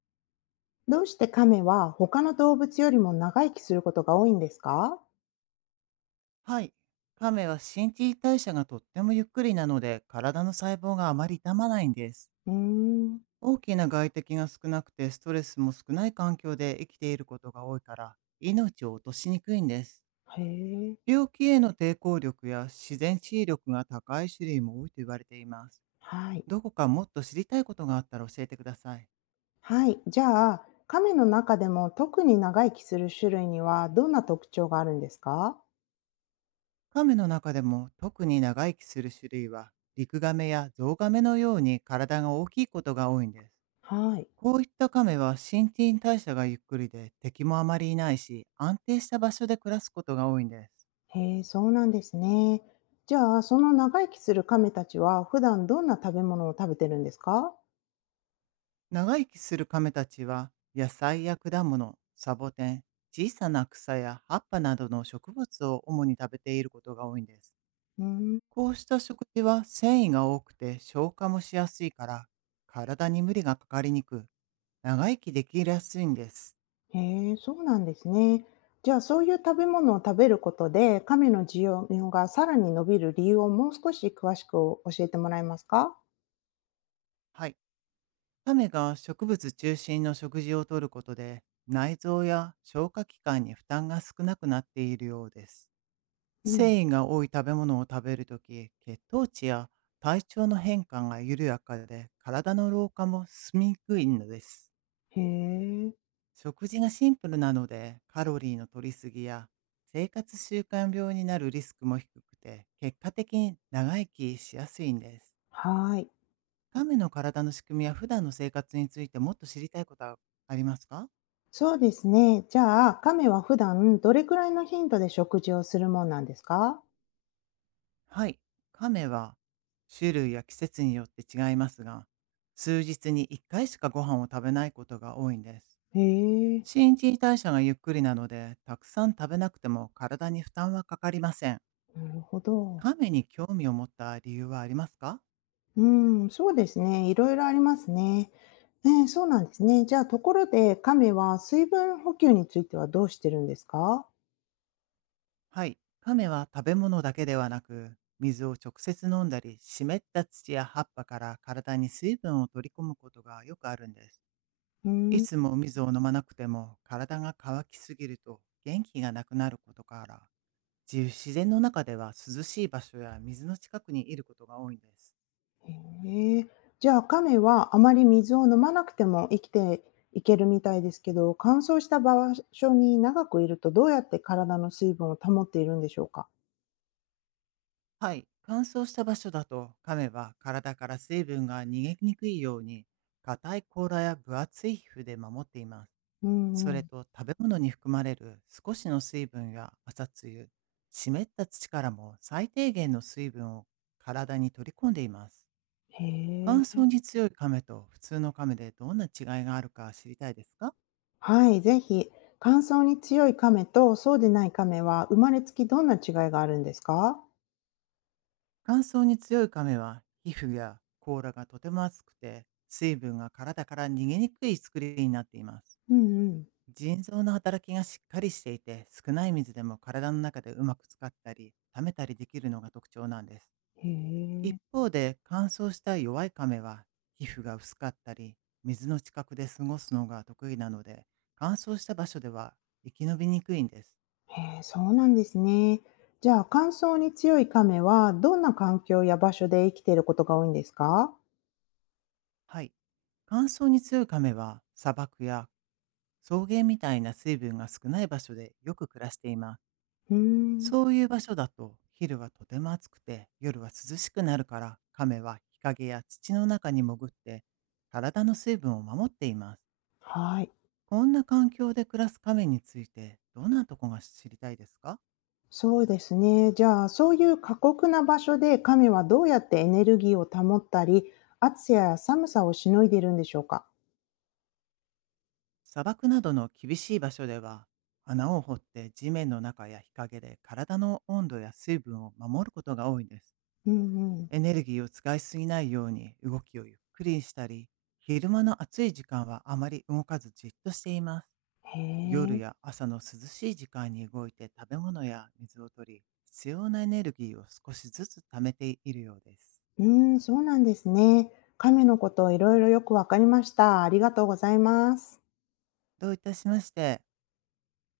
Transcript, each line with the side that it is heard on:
left: どうしてカメは他の動物よりも長生きすることが多いんですか？
right: はい。亀は新陳代謝がとってもゆっくりなので、体の細胞があまり傷まないんです。
left: うーん。
right: 大きな外敵が少なくて、ストレスも少ない環境で生きていることが多いから、命を落としにくいんです。
left: へえ。
right: 病気への抵抗力や自然治癒力が高い種類も多いと言われています。
left: はい。
right: どこかもっと知りたいことがあったら教えてください。
left: はい。じゃあ、カメの中でも特に長生きする種類にはどんな特徴があるんですか？
right: 亀の中でも特に長生きする種類は、リクガメやゾウガメのように体が大きいことが多いんです。
left: はい。
right: こういったカメは新陳代謝がゆっくりで敵もあまりいないし、安定した場所で暮らすことが多いんです。
left: へえ、そうなんですね。じゃあ、その長生きするカメたちは普段どんな食べ物を食べてるんですか？
right: 長生きするカメたちは野菜や果物、サボテン、小さな草や葉っぱなどの植物を主に食べていることが多いんです。
left: うーん。
right: こうした食事は繊維が多くて消化もしやすいから、体に無理がかかりにく、長生きできやすいんです。
left: へえ、そうなんですね。じゃあ、そういう食べ物を食べることで、亀の需要がさらに伸びる理由をもう少し詳しく教えてもらえますか？
right: はい。亀が植物中心の食事をとることで、内臓や消化器官に負担が少なくなっているようです。
left: うん。
right: 繊維が多い食べ物を食べるとき、血糖値や体調の変化が緩やかで、体の老化も進みにくいのです。
left: へえ、
right: 食事がシンプルなので、カロリーの摂りすぎや生活習慣病になるリスクも低くて、結果的に長生きしやすいんです。
left: はい。
right: 亀の体の仕組みや普段の生活についてもっと知りたいことはありますか？
left: そうですね。じゃあ、亀は普段どれくらいの頻度で食事をするもんなんですか？
right: はい。亀は種類や季節によって違いますが、数日に1回しかご飯を食べないことが多いんです。
left: へえ、
right: 新陳代謝がゆっくりなので、たくさん食べなくても体に負担はかかりません。
left: なるほど。
right: 亀に興味を持った理由はありますか？
left: うん、そうですね。いろいろありますね。ええ、そうなんですね。じゃあ、ところで亀は水分補給についてはどうしてるんですか？
right: はい。亀は食べ物だけではなく、水を直接飲んだり、湿った土や葉っぱから体に水分を取り込むことがよくあるんです。
left: うー
right: い
left: ん。
right: つも水を飲まなくても体が乾きすぎると元気がなくなることから、自然の中では涼しい場所や水の近くにいることが多いんです。
left: ええ。じゃあ、亀はあまり水を飲まなくても生きていけるみたいですけど、乾燥した場所に長くいるとどうやって体の水分を保っているんでしょうか？
right: はい、乾燥した場所だと噛めば体から水分が逃げにくいように、硬い甲羅や分厚い皮膚で守っています。
left: う
right: そ
left: んう
right: れ
left: ん。
right: と、食べ物に含まれる少しの水分や朝露、湿った土からも最低限の水分を体に取り込んでいます。
left: へ
right: 乾
left: え。
right: 燥に強い亀と普通の亀でどんな違いがあるか知りたいですか？
left: はい、ぜひ。乾燥に強い亀とそうでない亀は生まれつきどんな違いがあるんですか？
right: 乾燥に強い亀は皮膚や甲羅がとても厚くて、水分が体から逃げにくい作りになっています。
left: うんうん。
right: 腎臓の働きがしっかりしていて、少ない水でも体の中でうまく使ったり溜めたりできるのが特徴なんです。
left: へ
right: 一
left: え。
right: 方で乾燥した弱い亀は、皮膚が薄かったり水の近くで過ごすのが得意なので、乾燥した場所では生き延びにくいんです。
left: へえ、そうなんですね。じゃあ、乾燥に強い亀はどんな環境や場所で生きていることが多いんですか？
right: はい。乾燥に強いカメは砂漠や草原みたいな水分が少ない場所でよく暮らしています。
left: うーん。
right: そういう場所だと昼はとても暑くて夜は涼しくなるから、カメは日陰や土の中に潜って体の水分を守っています。
left: はい。
right: こんな環境で暮らすカメについてどんなとこが知りたいですか？
left: そうですね。じゃあ、そういう過酷な場所で亀はどうやってエネルギーを保ったり、暑さや寒さをしのいでいるんでしょうか？
right: 砂漠などの厳しい場所では、穴を掘って地面の中や日陰で体の温度や水分を守ることが多いです。
left: うんうん。
right: エネルギーを使いすぎないように動きをゆっくりしたり、昼間の暑い時間はあまり動かずじっとしています。
left: へ
right: 夜
left: え。
right: や朝の涼しい時間に動いて食べ物や水を取り、必要なエネルギーを少しずつ貯めているようです。
left: うん、そうなんですね。亀のことをいろいろよくわかりました。ありがとうございます。
right: どういたしまして。